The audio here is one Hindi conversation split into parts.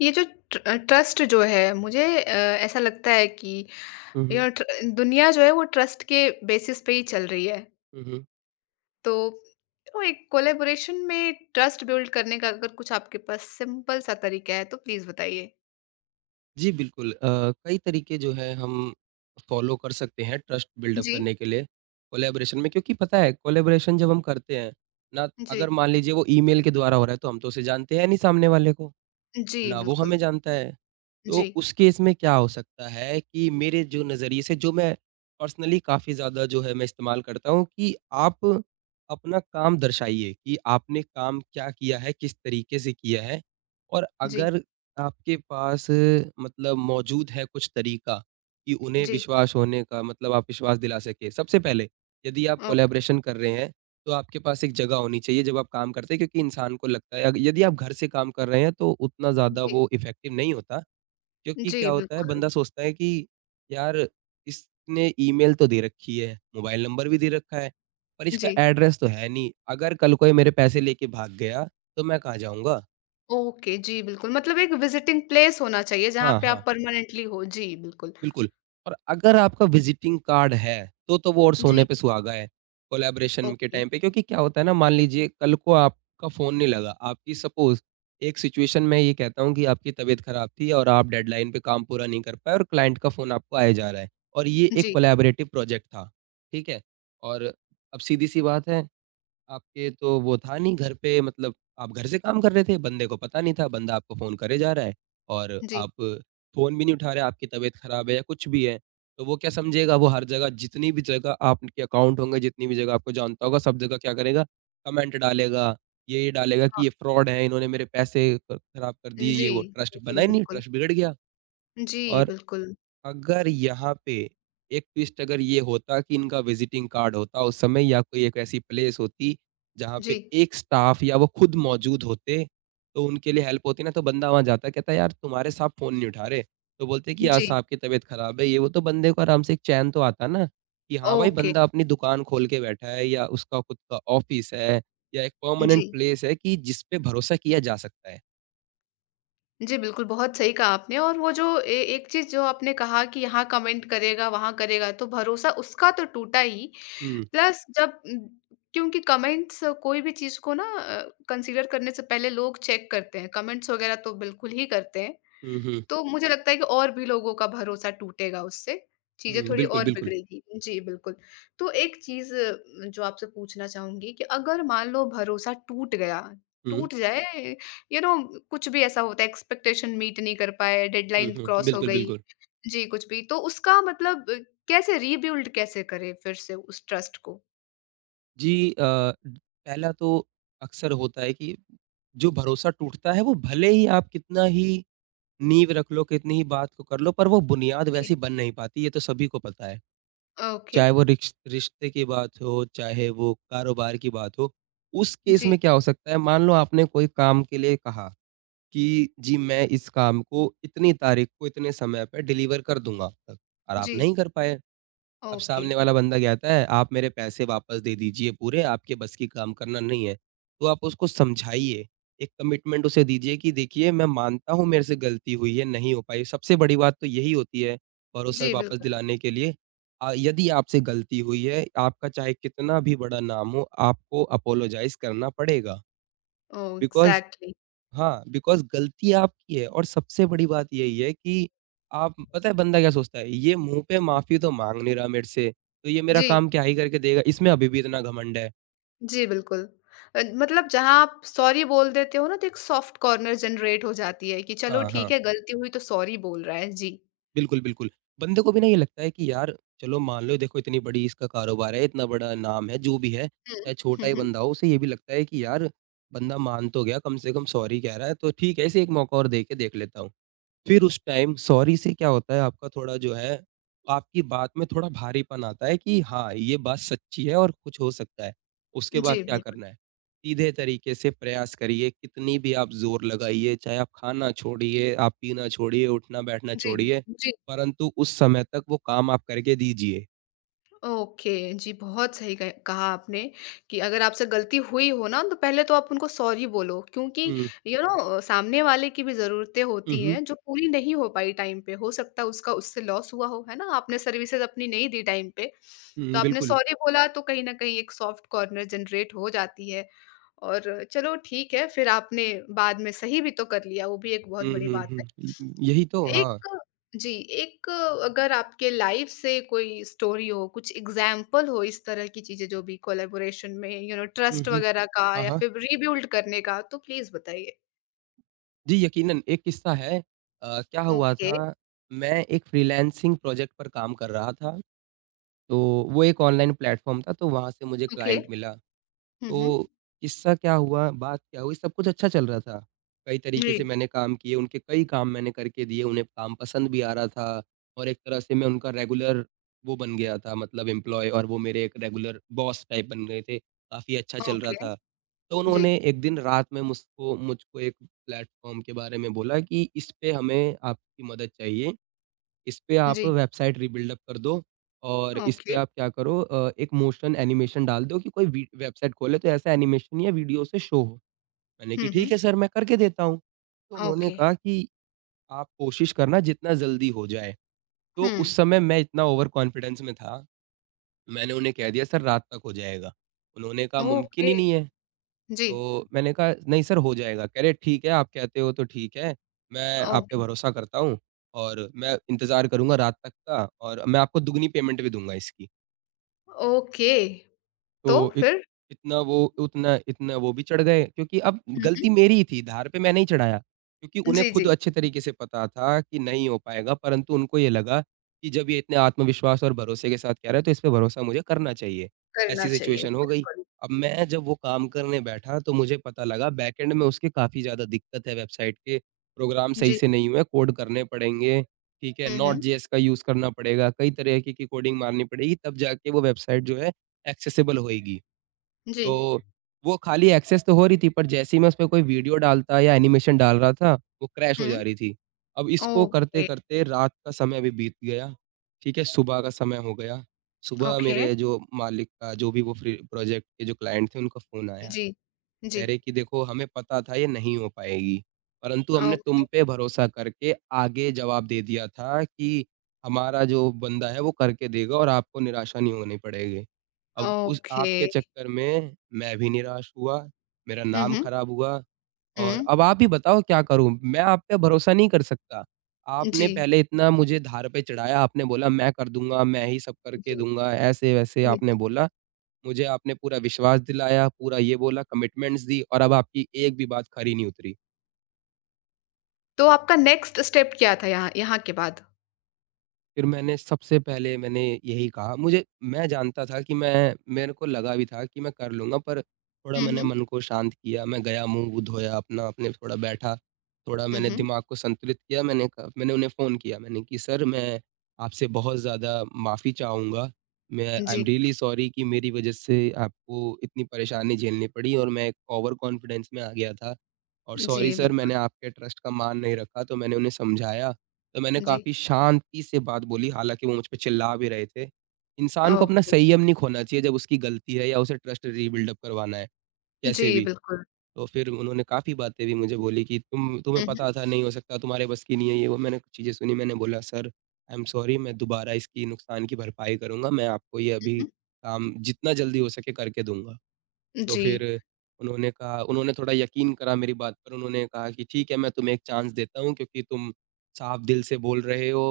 ये जो ट्रस्ट जो है, मुझे ऐसा लगता है कि हुँ, हुँ। यह ट्र दुनिया जो है वो ट्रस्ट के बेसिस पे ही चल रही है। हुँ, हुँ। तो तो एक कोलैबोरेशन में ट्रस्ट बिल्ड करने का अगर कुछ आपके पास सिंपल सा तरीका है तो प्लीज़ बताइए? जी, बिल्कुल कई तरीके जो हैं हम फ़ॉलो कर सकते हैं ट्रस्ट बिल्डअप जी, करने के लिए कोलैबोरेशन में क्योंकि पता है कोलैबोरेशन जब हम करते हैं ना, जी। अगर मान लीजिए वो ईमेल के द्वारा हो रहा है तो हम तो उसे जानते हैं नहीं सामने वाले को। जी, ना वो हमें बिल्कुल। जानता है। जी, तो उस केस में क्या हो सकता है कि मेरे जो नज़रिए से जो मैं पर्सनली काफ़ी ज़्यादा जो है मैं इस्तेमाल करता हूँ कि आप अपना काम दर्शाइए कि आपने काम क्या किया है, किस तरीके से किया है और जी, अगर आपके पास मतलब मौजूद है कुछ तरीका कि उन्हें जी। विश्वास होने का मतलब आप विश्वास दिला सकें। सबसे पहले यदि आप ओक कोलैबोरेशन कर रहे हैं तो आपके पास एक जगह होनी चाहिए जब आप काम करते हैं क्योंकि इंसान को लगता है अग यदि आप घर से काम कर रहे हैं तो उतना ज़्यादा जी, वो इफ़ेक्टिव नहीं होता क्योंकि क्या जी, होता है बिल्कुल। बंदा सोचता है कि यार इसने ईमेल तो दे रखी है, मोबाइल नंबर भी दे रखा है, पर इसका जी। एड्रेस तो है नहीं, अगर कल कोई मेरे पैसे लेके भाग गया तो मैं कहाँ जाऊँगा? ओके, जी, बिल्कुल। मतलब एक विज़िटिंग प्लेस होना चाहिए जहाँ हाँ, पे आप हाँ। परमानेंटली हो। जी, बिल्कुल। बिल्कुल और अगर आपका विज़िटिंग कार्ड है, तो वो और सोने जी, पे सुहागा है, कोलैबोरेशन के ओके। टाइम पे क्योंकि क्या होता है ना मान लीजिए कल को आपका फ़ोन नहीं लगा, आपकी सपोज़ एक सिचुएशन मैं ये कहता हूँ कि आपकी तबीयत ख़राब थी और आप डेडलाइन पे काम पूरा नहीं कर पाए और क्लाइंट का फ़ोन आपको आया जा रहा है और ये एक जी, कोलैबोरेटिव प्रोजेक्ट था, ठीक है? और अब सीधी-सी बात है आपके तो वो था नहीं घर पे मतलब आप घर से काम कर रहे थे, बंदे को पता नहीं था, बंदा आपको फ़ोन करे जा रहा है और जी। आप फ़ोन भी नहीं उठा रहे, आपकी तबीयत खराब है या कुछ भी है, तो वो क्या समझेगा वो हर जगह जितनी भी जगह आपके अकाउंट होंगे, जितनी भी जगह आपको जानता होगा, सब जगह क्या करेगा कमेंट डालेगा, ये डालेगा कि ये फ्रॉड है, इन्होंने मेरे पैसे ख खराब कर दिए, जी, ये वो। ट्रस्ट बना जी, ही नहीं, बिल्कुल। ट्रस्ट बिगड़ गया जी, और बिल्कुल। अगर यहाँ पे एक ट्विस्ट अगर ये होता कि इनका विज़िटिंग कार्ड होता उस समय या कोई एक ऐसी प्लेस होती, जहाँ पे जी, एक स्टाफ़ या वो खुद मौजूद होते, तो उनके लिए हेल्प होती ना तो बंदा वहाँ जाता कहता यार तुम्हारे साहब फ़ोन नहीं उठा रहे, तो बोलते कि यार जी, साहब की तबीयत ख़राब है ये वो तो बंदे को आराम से एक चैन तो आता ना, कि हाँ भाई ओके। बंदा अपनी दुकान खोल के बैठा है या उसका खुद का ऑफ़िस है या एक परमानेंट जी, प्लेस है कि जिस पे भरोसा किया जा सकता है। जी, बिल्कुल, बहुत सही कहा आपने और वो जो ए एक चीज़ जो आपने कहा कि यहाँ कमेंट करेगा, वहाँ करेगा, तो भरोसा उसका तो टूटा ही, हुँ, प्लस जब क्योंकि कमेंट्स कोई भी चीज़ को ना कंसीडर करने से पहले लोग चेक करते हैं, कमेंट्स वगैरह तो बिल्कुल ही करते हैं। हुँ, हुँ, तो मुझे लगता है कि और भी लोगों का भरोसा टूटेगा उससे, चीज़ें हुँ, थोड़ी बिल्कुल, और बिल्कुल। बिगड़ेगी। जी, बिल्कुल। तो एक चीज़ जो आपसे पूछना चाहूँगी कि अगर मान लो भरोसा टूट गया, हुँ, टूट जाए यू नो कुछ भी ऐसा होता है एक्सपेक्टेशन मीट नहीं कर पाए, हुँ, डेडलाइन हुँ, क्रॉस हो बिल्कुल, गई बिल्कुल। जी, कुछ भी। तो उसका मतलब कैसे करें फिर से उस ट्रस्ट को? जी पहला तो अक्सर होता है कि जो भरोसा टूटता है वो भले ही आप कितना ही नींव रख लो, कितनी ही बात को कर लो पर वो बुनियाद जी। वैसी बन नहीं पाती, ये तो सभी को पता है। ओके। चाहे वो रिक्श रिश्ते की बात हो, चाहे वो कारोबार की बात हो। उस केस जी, में क्या हो सकता है मान लो आपने कोई काम के लिए कहा कि जी मैं इस काम को इतनी तारीख को इतने समय पे डिलीवर कर दूँगा अब, और आप जी। नहीं कर पाए। अब ओके। सामने वाला बंदा कहता है, "आप मेरे पैसे वापस दे दीजिए पूरे, आपके बस की काम करना नहीं है।" तो आप उसको समझाइए, एक कमिटमेंट उसे दीजिए कि देखिए मैं मानता हूँ मेरे से गलती हुई है, नहीं हो पाई। सबसे बड़ी बात तो यही होती है भरोसा जी, वापस बिल्कुल। दिलाने के लिए यदि आपसे गलती हुई है, आपका चाहे कितना भी बड़ा नाम हो, आपको अपोलोजाइज़ करना पड़ेगा। ओह! Because exactly. हाँ, बिकॉज़ गलती आपकी है और सबसे बड़ी बात यही है कि आप पता है बंदा क्या सोचता है, ये मुँह पे माफ़ी तो माँग नहीं रहा मेरे से, तो ये मेरा जी। काम क्या ही करके देगा, इसमें अभी भी इतना घमंड है। जी, बिल्कुल। मतलब जहाँ आप सॉरी बोल देते हो ना तो एक सॉफ्ट कॉर्नर जनरेट हो जाती है कि चलो हाँ, ठीक हाँ, है, गलती हुई तो सॉरी बोल रहा है। जी। बिल्कुल, बिल्कुल। बंदे को भी ना ये लगता है कि यार चलो मान लो देखो इतनी बड़ी इसका कारोबार है, इतना बड़ा नाम है, जो भी है, हुँ। चाहे छोटा हुँ, ही हुँ। बंदा हो, उसे ये भी लगता है कि यार बंदा मान तो गया, कम से कम सॉरी कह रहा है, तो ठीक है इसे एक मौका और दे के देख लेता हूँ। फिर उस टाइम सॉरी से क्या होता है आपका थोड़ा जो है, आपकी बात में थोड़ा भारीपन आता है कि हाँ, ये बात सच्ची है और कुछ हो सकता है। उसके बाद जी, क्या बिल्कुल। करना है? सीधे तरीके से प्रयास करिए, कितनी भी आप ज़ोर लगाइए, चाहे आप खाना छोड़िए, आप पीना छोड़िए, उठना-बैठना जी, छोड़िए, जी। परंतु उस समय तक वो काम आप करके दीजिए। ओके, जी, बहुत सही कह कहा आपने कि अगर आपसे गलती हुई हो ना, तो पहले तो आप उनको सॉरी बोलो क्योंकि हुँ, यू नो सामने वाले की भी ज़रूरतें हुँ, होती हुँ, हैं, जो पूरी नहीं हो पाई टाइम पे। हो सकता है उसका उससे लॉस हुआ हो, है ना? आपने सर्विसेज़ अपनी नहीं दी टाइम पे, तो हुँ, आपने बिल्कुल। सॉरी बोला तो कहीं न कहीं एक सॉफ्ट कॉर्नर जनरेट हो जाती है। और चलो ठीक है, फिर आपने बाद में सही भी तो कर लिया, वो भी एक बहुत हुँ, बड़ी हुँ, बात है। हुँ, यही तो, हाँ। एक जी, अगर आपके लाइफ़ से कोई स्टोरी हो, कुछ एग्ज़ाम्पल हो इस तरह की चीज़ें जो भी कोलैबोरेशन में यू नो हुँ, ट्रस्ट हुँ। वग़ैरह का हाँ, या हाँ। फिर रीबिल्ड करने का तो प्लीज़ बताइए? जी, यकीनन एक किस्सा है। क्या हुआ ओके, था मैं एक फ्रीलांसिंग प्रोजेक्ट पर काम कर रहा था, तो वो एक ऑनलाइन प्लेटफ़ॉर्म था तो वहाँ से मुझे ओके। क्लाइंट मिला। हुँ, तो हुँ। किस्सा क्या हुआ, बात क्या हुई, सब कुछ अच्छा चल रहा था। कई तरीके जी, से मैंने काम किए, उनके कई काम मैंने करके दिए, उन्हें काम पसंद भी आ रहा था और एक तरह से मैं उनका रेगुलर वो बन गया था मतलब एम्प्लॉयी और वो मेरे एक रेगुलर बॉस टाइप बन गए थे। काफ़ी अच्छा चल रहा ओके। था। तो जी, उन्होंने एक दिन रात में मुझको मुझको एक प्लेटफ़ॉर्म के बारे में बोला कि इस पे हमें आपकी मदद चाहिए। इस पे आप जी, वेबसाइट रीबिल्ड अप कर दो और इस पे ओके। आप क्या करो एक मोशन एनिमेशन डाल दो कि कोई वी वेबसाइट खोले तो ऐसा एनिमेशन या वीडियो से शो हो। मैंने कि हुँ, ठीक हुँ। है सर मैं करके देता हूँ। तो उन्होंने ओके। कहा कि आप कोशिश करना जितना जल्दी हो जाए। हुँ। तो उस समय मैं इतना ओवर कॉन्फिडेंस में था, मैंने उन्हें कह दिया सर रात तक हो जाएगा। उन्होंने कहा मुमकिन ओके। ही नहीं है। जी, तो मैंने कहा, "नहीं सर, हो जाएगा।" कह रहे, "ठीक है, आप कहते हो तो ठीक है। मैं आप पे ओके। भरोसा करता हूँ और मैं इंतज़ार करूँगा रात तक का और मैं आपको दुगनी पेमेंट भी दूँगा इसकी।" ओके, तो तो इत फिर? इतना वो उतना इतना वो भी चढ़ गए क्योंकि अब हुँ, हुँ। गलती मेरी ही थी, धार पे मैं नहीं चढ़ाया, क्योंकि उन्हें जी, खुद जी, अच्छे तरीके से पता था कि नहीं हो पाएगा, परंतु उनको ये लगा कि जब ये इतने आत्मविश्वास और भरोसे के साथ कह रहा है, तो इस पे भरोसा मुझे करना चाहिए। करना ऐसी चाहिए, सिचुएशन हो गई। बिल्कुल। अब मैं जब वो काम करने बैठा, तो मुझे पता लगा बैकएंड में उसके काफ़ी ज़्यादा दिक्कत है वेबसाइट के, प्रोग्राम सही जी। से नहीं हुए, कोड करने पड़ेंगे, ठीक है? हुँ, नोट हुँ। JS का यूज़ करना पड़ेगा, कई तरीके की कोडिंग मारनी पड़ेगी, तब जाके वो वेबसाइट जो है एक्सेसिबल होएगी। जी। तो वो खाली एक्सेस तो हो रही थी पर जैसे ही मैं उसपे कोई वीडियो डालता या एनिमेशन डाल रहा था, वो क्रैश हो हुँ। जा रही थी। अब इसको ओके, करते-करते रात का समय भी बीत गया, ठीक है? सुबह का समय हो गया। सुबह ओके। मेरे जो मालिक का जो भी वो फ्री प्रोजेक्ट के जो क्लाइंट थे उनका फ़ोन आया। जी, जी। कह रहे कि देखो हमें पता था ये नहीं हो पाएगी, परंतु हमने तुम ओके, पे भरोसा करके आगे जवाब दे दिया था कि हमारा जो बंदा है वो करके देगा और आपको निराशा नहीं होनी पड़ेगी। अब उस ओके। आपके चक्कर में मैं भी निराश हुआ, मेरा हुँ, नाम हुँ। खराब हुआ हुँ। और अब आप ही बताओ क्या करूँ? मैं आप पे भरोसा नहीं कर सकता। आपने जी, पहले इतना मुझे धार पे चढ़ाया, आपने बोला मैं कर दूँगा, मैं ही सब करके जी, दूँगा, ऐसे-वैसे जी, आपने जी। बोला, मुझे आपने पूरा विश्वास दिलाया, पूरा ये बोला, कमिटमेंट्स दी, और अब आपकी एक भी बात खरी नहीं उतरी। तो आपका नेक्स्ट स्टेप क्या था यहाँ यहाँ के बाद? फिर मैंने सबसे पहले मैंने यही कहा। मुझे मैं जानता था कि मैं मेरे को लगा भी था कि मैं कर लूँगा, पर थोड़ा हुँ, मैंने हुँ। मन को शांत किया, मैं गया, मुँह-वुँह धोया अपना, अपने थोड़ा बैठा, थोड़ा हुँ, मैंने हुँ। दिमाग को संतुलित किया। मैंने उन्हें फ़ोन किया, मैंने कि सर, मैं आपसे बहुत ज़्यादा माफ़ी चाहूँगा, मैं आई एम जी, रियली सॉरी कि मेरी वज़ह से आपको इतनी परेशानी झेलनी पड़ी, और मैं ओवर कॉन्फिडेंस में आ गया था। और सॉरी जी, सर, मैंने बिल्कुल। आपके ट्रस्ट का मान नहीं रखा। तो मैंने उन्हें समझाया। तो मैंने जी, काफ़ी शांति से बात बोली, हालाँकि वो मुझ पे चिल्ला भी रहे थे। इंसान को अपना ओके। संयम नहीं खोना चाहिए, जब उसकी गलती है या उसे ट्रस्ट रीबिल्ड अप करवाना है, कैसे जी, भी। बिल्कुल। तो फिर उन्होंने काफ़ी बातें भी मुझे बोली कि तुम्हें हुँ, हुँ, पता था नहीं हो सकता, तुम्हारे बस की नहीं है, ये वो। मैंने कुछ चीज़ें सुनी। मैंने बोला, सर आई एम सॉरी, मैं दोबारा इसकी नुकसान की भरपाई करूँगा, मैं आपको ये हुँ, अभी हुँ। काम जितना जल्दी हो सके करके दूँगा। तो जी, फिर उन्होंने कहा, उन्होंने थोड़ा यकीन करा मेरी बात पर। उन्होंने कहा कि ठीक है, मैं तुम्हें एक चांस देता हूँ, क्योंकि तुम साफ दिल से बोल रहे हो,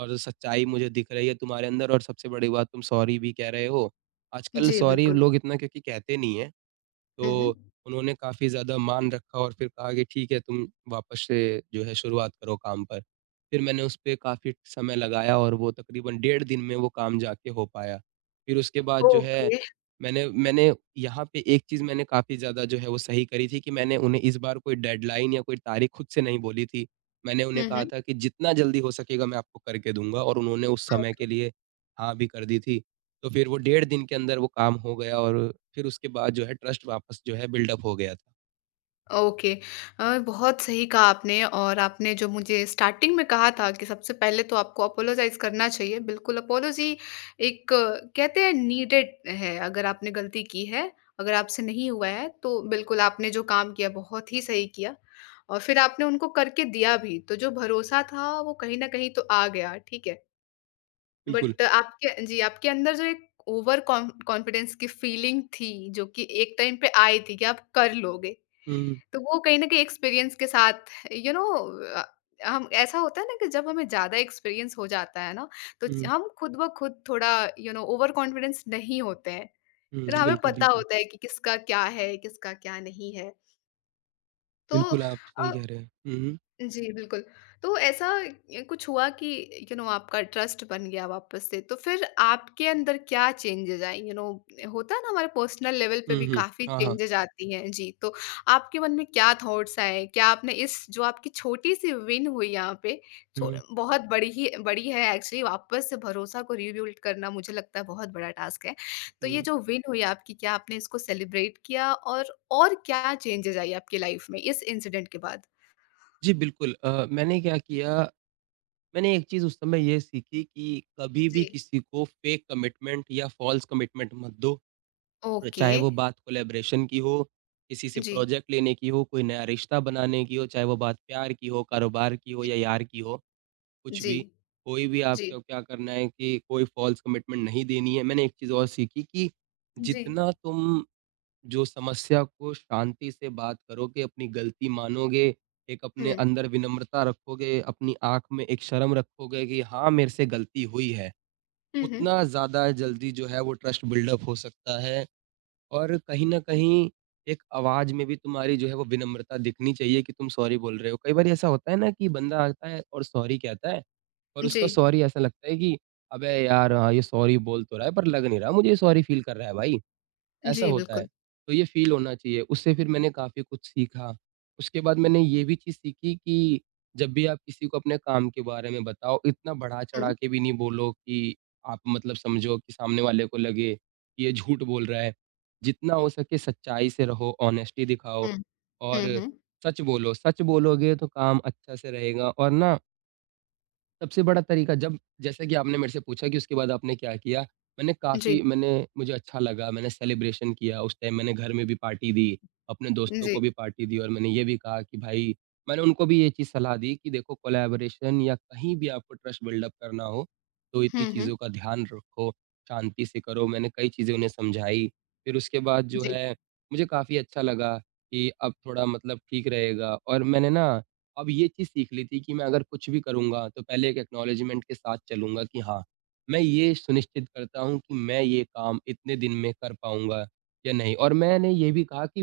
और सच्चाई मुझे दिख रही है तुम्हारे अंदर, और सबसे बड़ी बात, तुम सॉरी भी कह रहे हो। आजकल जी, सॉरी बिल्कुल। लोग इतना क्योंकि कहते नहीं हैं। हुँ, हुँ। तो उन्होंने काफ़ी ज़्यादा मान रखा, और फिर कहा कि ठीक है, तुम वापस से जो है शुरुआत करो काम पर। फिर मैंने उस पे काफ़ी समय लगाया, और वो तकरीबन डेढ़ दिन में वो काम जाके हो पाया। फिर उसके बाद जो है, ओके। मैंने मैंने यहाँ पे एक चीज़ मैंने काफ़ी ज़्यादा जो है वो सही करी थी कि मैंने उन्हें इस बार कोई डेडलाइन या कोई तारीख खुद से नहीं बोली थी। मैंने उन्हें हुँ, कहा हुँ। था कि जितना जल्दी हो सकेगा मैं आपको करके दूँगा, और उन्होंने उस समय ओके। के लिए हाँ भी कर दी थी। तो फिर वो डेढ़ दिन के अंदर वो काम हो गया, और फिर उसके बाद जो है, ट्रस्ट वापस जो है बिल्डअप हो गया था। ओके बहुत सही कहा आपने और आपने जो मुझे स्टार्टिंग में कहा था कि सबसे पहले तो आपको अपोलोजाइज़ करना चाहिए। बिल्कुल अपोलॉजी एक कहते हैं नीडेड है अगर आपने गलती की है, अगर आपसे नहीं हुआ है तो बिल्कुल आपने जो काम किया बहुत ही सही किया। और फिर आपने उनको करके दिया भी, तो जो भरोसा था वो कहीं न कहीं तो आ गया, ठीक है। बिल्कुल। बट आपके जी, आपके अंदर जो एक ओवर कॉन्फिडेंस की फीलिंग थी जो कि एक टाइम पे आई थी कि आप कर लोगे। हुँ, तो वो कहीं न कहीं एक्सपीरियंस के साथ यू नो अ, हम ऐसा होता है ना कि जब हमें ज़्यादा एक्सपीरियंस हो जाता है ना, तो च हुँ, हम खुद ब खुद थोड़ा यू नो ओवर कॉन्फिडेंस नहीं होते हैं। हुँ, फिर हमें बिल्कुल, पता बिल्कुल। होता है कि किसका क्या है, किसका क्या नहीं है। तो बिल्कुल, आप सही अ कह रहे हैं। हुँ, हुँ। जी, बिल्कुल। तो ऐसा कुछ हुआ कि यू नो आपका ट्रस्ट बन गया वापस से, तो फिर आपके अंदर क्या चेंजेज़ आए? यू नो होता है ना हमारे पर्सनल लेवल पे हुँ, भी हुँ। काफ़ी हाँ, हाँ। चेंजेज़ आती हैं। जी, तो आपके मन में क्या थॉट्स आए? क्या आपने इस जो आपकी छोटी-सी विन हुई यहाँ पे, छो हुँ, बहुत बड़ी ही बड़ी है एक्चुअली वापस से भरोसा को रिबिल्ड करना मुझे लगता है बहुत बड़ा टास्क है। तो हुँ। ये जो विन हुई आपकी, क्या आपने इसको सेलिब्रेट किया और क्या चेंजेज़ आई आपकी लाइफ़ में इस इंसिडेंट के बाद? जी, बिल्कुल। मैंने क्या किया, मैंने एक चीज़ उस समय ये सीखी कि कभी भी जी। किसी को फेक कमिटमेंट या फ़ॉल्स कमिटमेंट मत दो। ओके। चाहे वो बात कोलैबोरेशन की हो, किसी से जी, प्रोजेक्ट लेने की हो, कोई नया रिश्ता बनाने की हो, चाहे वो बात प्यार की हो, कारोबार की हो जी, या यार की हो। कुछ जी, भी, कोई भी, जी, आपको क्या करना है कि कोई फ़ॉल्स कमिटमेंट नहीं देनी है। मैंने एक चीज़ और सीखी कि जी। जितना तुम जो समस्या को शांति से बात करोगे, अपनी गलती मानोगे, एक अपने हुँ, अंदर विनम्रता रखोगे, अपनी आँख में एक शर्म रखोगे कि हाँ, मेरे से गलती हुई है, हुँ, हुँ। उतना ज़्यादा जल्दी जो है वो ट्रस्ट बिल्डअप हो सकता है। और कहीं न कहीं एक आवाज़ में भी तुम्हारी जो है वो विनम्रता दिखनी चाहिए कि तुम सॉरी बोल रहे हो। कई बारी ऐसा होता है ना, कि बंदा आता है और सॉरी कहता है, और जी, उसका सॉरी ऐसा लगता है कि, "अबे यार! हाँ, ये सॉरी बोल तो रहा है, पर लग नहीं रहा मुझे ये सॉरी फ़ील कर रहा है भाई।" ऐसा जी, होता है। बिल्कुल। तो ये फ़ील होना चाहिए। उससे फिर मैंने काफ़ी कुछ सीखा। उसके बाद मैंने ये भी चीज़ सीखी कि जब भी आप किसी को अपने काम के बारे में बताओ, इतना बढ़ा-चढ़ा हुँ, के भी नहीं बोलो कि आप, मतलब, समझो कि सामने वाले को लगे कि ये झूठ बोल रहा है। जितना हो सके सच्चाई से रहो, ऑनेस्टी दिखाओ हुँ, और हुँ, हुँ। सच बोलो। सच बोलोगे तो काम अच्छा से रहेगा, और ना सबसे बड़ा तरीका जब, जैसे कि आपने मेरे से पूछा कि उसके बाद आपने क्या किया? मैंने काफ़ी जी, मैंने मुझे अच्छा लगा, मैंने सेलिब्रेशन किया, उस टाइम मैंने घर में भी पार्टी दी, अपने दोस्तों को जी। भी पार्टी दी, और मैंने ये भी कहा कि भाई, मैंने उनको भी ये चीज़ सलाह दी कि देखो, कोलैबोरेशन या कहीं भी आपको ट्रस्ट बिल्ड अप करना हो, तो इतनी हुँ, हुँ। चीज़ों का ध्यान रखो, शांति से करो। मैंने कई चीज़ें उन्हें समझाई। फिर उसके बाद जो जी, है, मुझे काफ़ी अच्छा लगा कि अब थोड़ा मतलब ठीक रहेगा, और मैंने ना अब ये चीज़ सीख ली थी कि मैं अगर कुछ भी करूँगा, तो पहले एक एक्नॉलेजमेंट के साथ चलूँगा कि हाँ, मैं ये सुनिश्चित करता हूँ कि मैं ये काम इतने दिन में कर पाऊँगा या नहीं। और मैंने ये भी कहा कि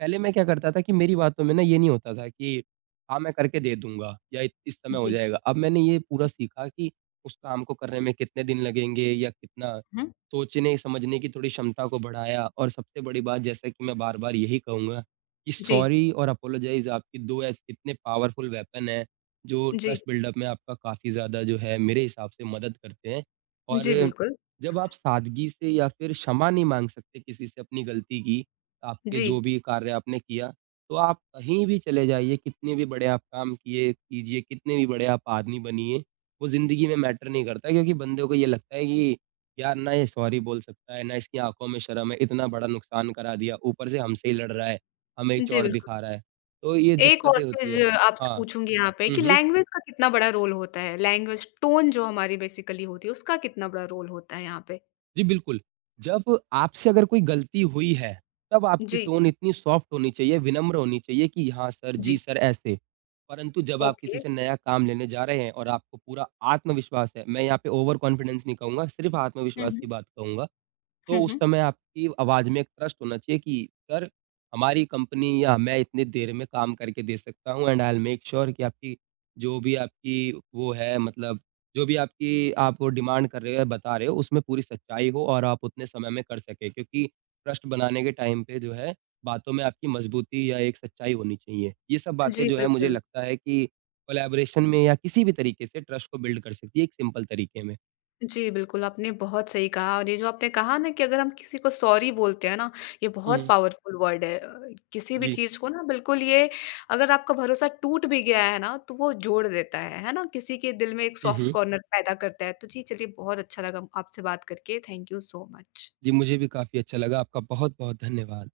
पहले मैं क्या करता था कि मेरी बातों में ना ये नहीं होता था कि हाँ, मैं करके दे दूँगा या इत इस समय हो जी, जाएगा। अब मैंने ये पूरा सीखा कि उस काम को करने में कितने दिन लगेंगे या कितना हुँ। सोचने, समझने की थोड़ी क्षमता को बढ़ाया। और सबसे बड़ी बात, जैसा कि मैं बार-बार यही कहूँगा, कि जी, सॉरी और अपॉलोजाइज़ आपकी 2 ऐस इतने पावरफुल वेपन हैं, जो जी, ट्रस्ट बिल्डअप में आपका काफ़ी ज़्यादा जो है मेरे हिसाब से मदद करते हैं। और जी, बिल्कुल। जब आप सादगी से या फिर क्षमा नहीं माँग सकते किसी से अपनी गलती की, आपके जो जी, भी कार्य आपने किया, तो आप कहीं भी चले जाइए, कितने भी बड़े आप काम किए कीजिए, कितने भी बड़े आप आदमी बनिए, वो ज़िंदगी में मैटर नहीं करता। क्योंकि बंदे को ये लगता है कि यार, ना ये सॉरी बोल सकता है, ना इसकी आँखों में शर्म है, इतना बड़ा नुकसान करा दिया, ऊपर से हमसे ही लड़ रहा है, हमें जी, चौड़ बिल्कुल। दिखा रहा है। तो ये एक और दिक्कतें होती चीज़ हैं। आपसे हाँ। पूछूँगी यहाँ पे हुँ, कि हुँ। लैंग्वेज का कितना बड़ा रोल होता है? लैंग्वेज टोन जो हमारी बेसिकली होती है, उसका कितना बड़ा रोल होता है यहाँ पे? जी, बिल्कुल। जब आपसे अगर कोई गलती हुई है, तब आपकी जी, टोन इतनी सॉफ्ट होनी चाहिए, विनम्र होनी चाहिए कि हाँ सर, जी जी, सर, ऐसे। परंतु जब आप ओके। किसी से नया काम लेने जा रहे हैं, और आपको पूरा आत्मविश्वास है, मैं यहाँ पे ओवर कॉन्फिडेंस नहीं कहूँगा, सिर्फ़ हुँ, आत्मविश्वास की हुँ। बात कहूँगा। तो हुँ, उस हुँ। समय आपकी आवाज़ में एक ट्रस्ट होना चाहिए कि सर, हमारी कंपनी या मैं इतनी देर में काम करके दे सकता हूँ, and I will make sure कि आपकी, जो भी आपकी, वो है मतलब, जो भी आपकी आप डिमांड कर रहे हो या बता रहे हो, उसमें पूरी सच्चाई हो, और आप उतने समय में कर सकें। क्योंकि ट्रस्ट बनाने के टाइम पे जो है, बातों में आपकी मजबूती या एक सच्चाई होनी चाहिए। ये सब बातें जी, जो है मुझे बिल्कुल। लगता है कि कोलैबोरेशन में या किसी भी तरीके से ट्रस्ट को बिल्ड कर सकती है, एक सिंपल तरीके में। जी, बिल्कुल, आपने बहुत सही कहा और ये जो आपने कहा ना कि अगर हम किसी को सॉरी बोलते हैं ना, ये बहुत हुँ, पावरफुल वर्ड है। किसी भी जी। चीज़ को ना बिल्कुल ये अगर आपका भरोसा टूट भी गया है ना, तो वो जोड़ देता है ना? किसी के दिल में एक हुँ, सॉफ्ट हुँ। कॉर्नर पैदा करता है। तो जी, चलिए बहुत अच्छा लगा आपसे बात करके। Thank you so much. जी, मुझे भी काफ़ी अच्छा लगा। आपका बहुत-बहुत धन्यवाद।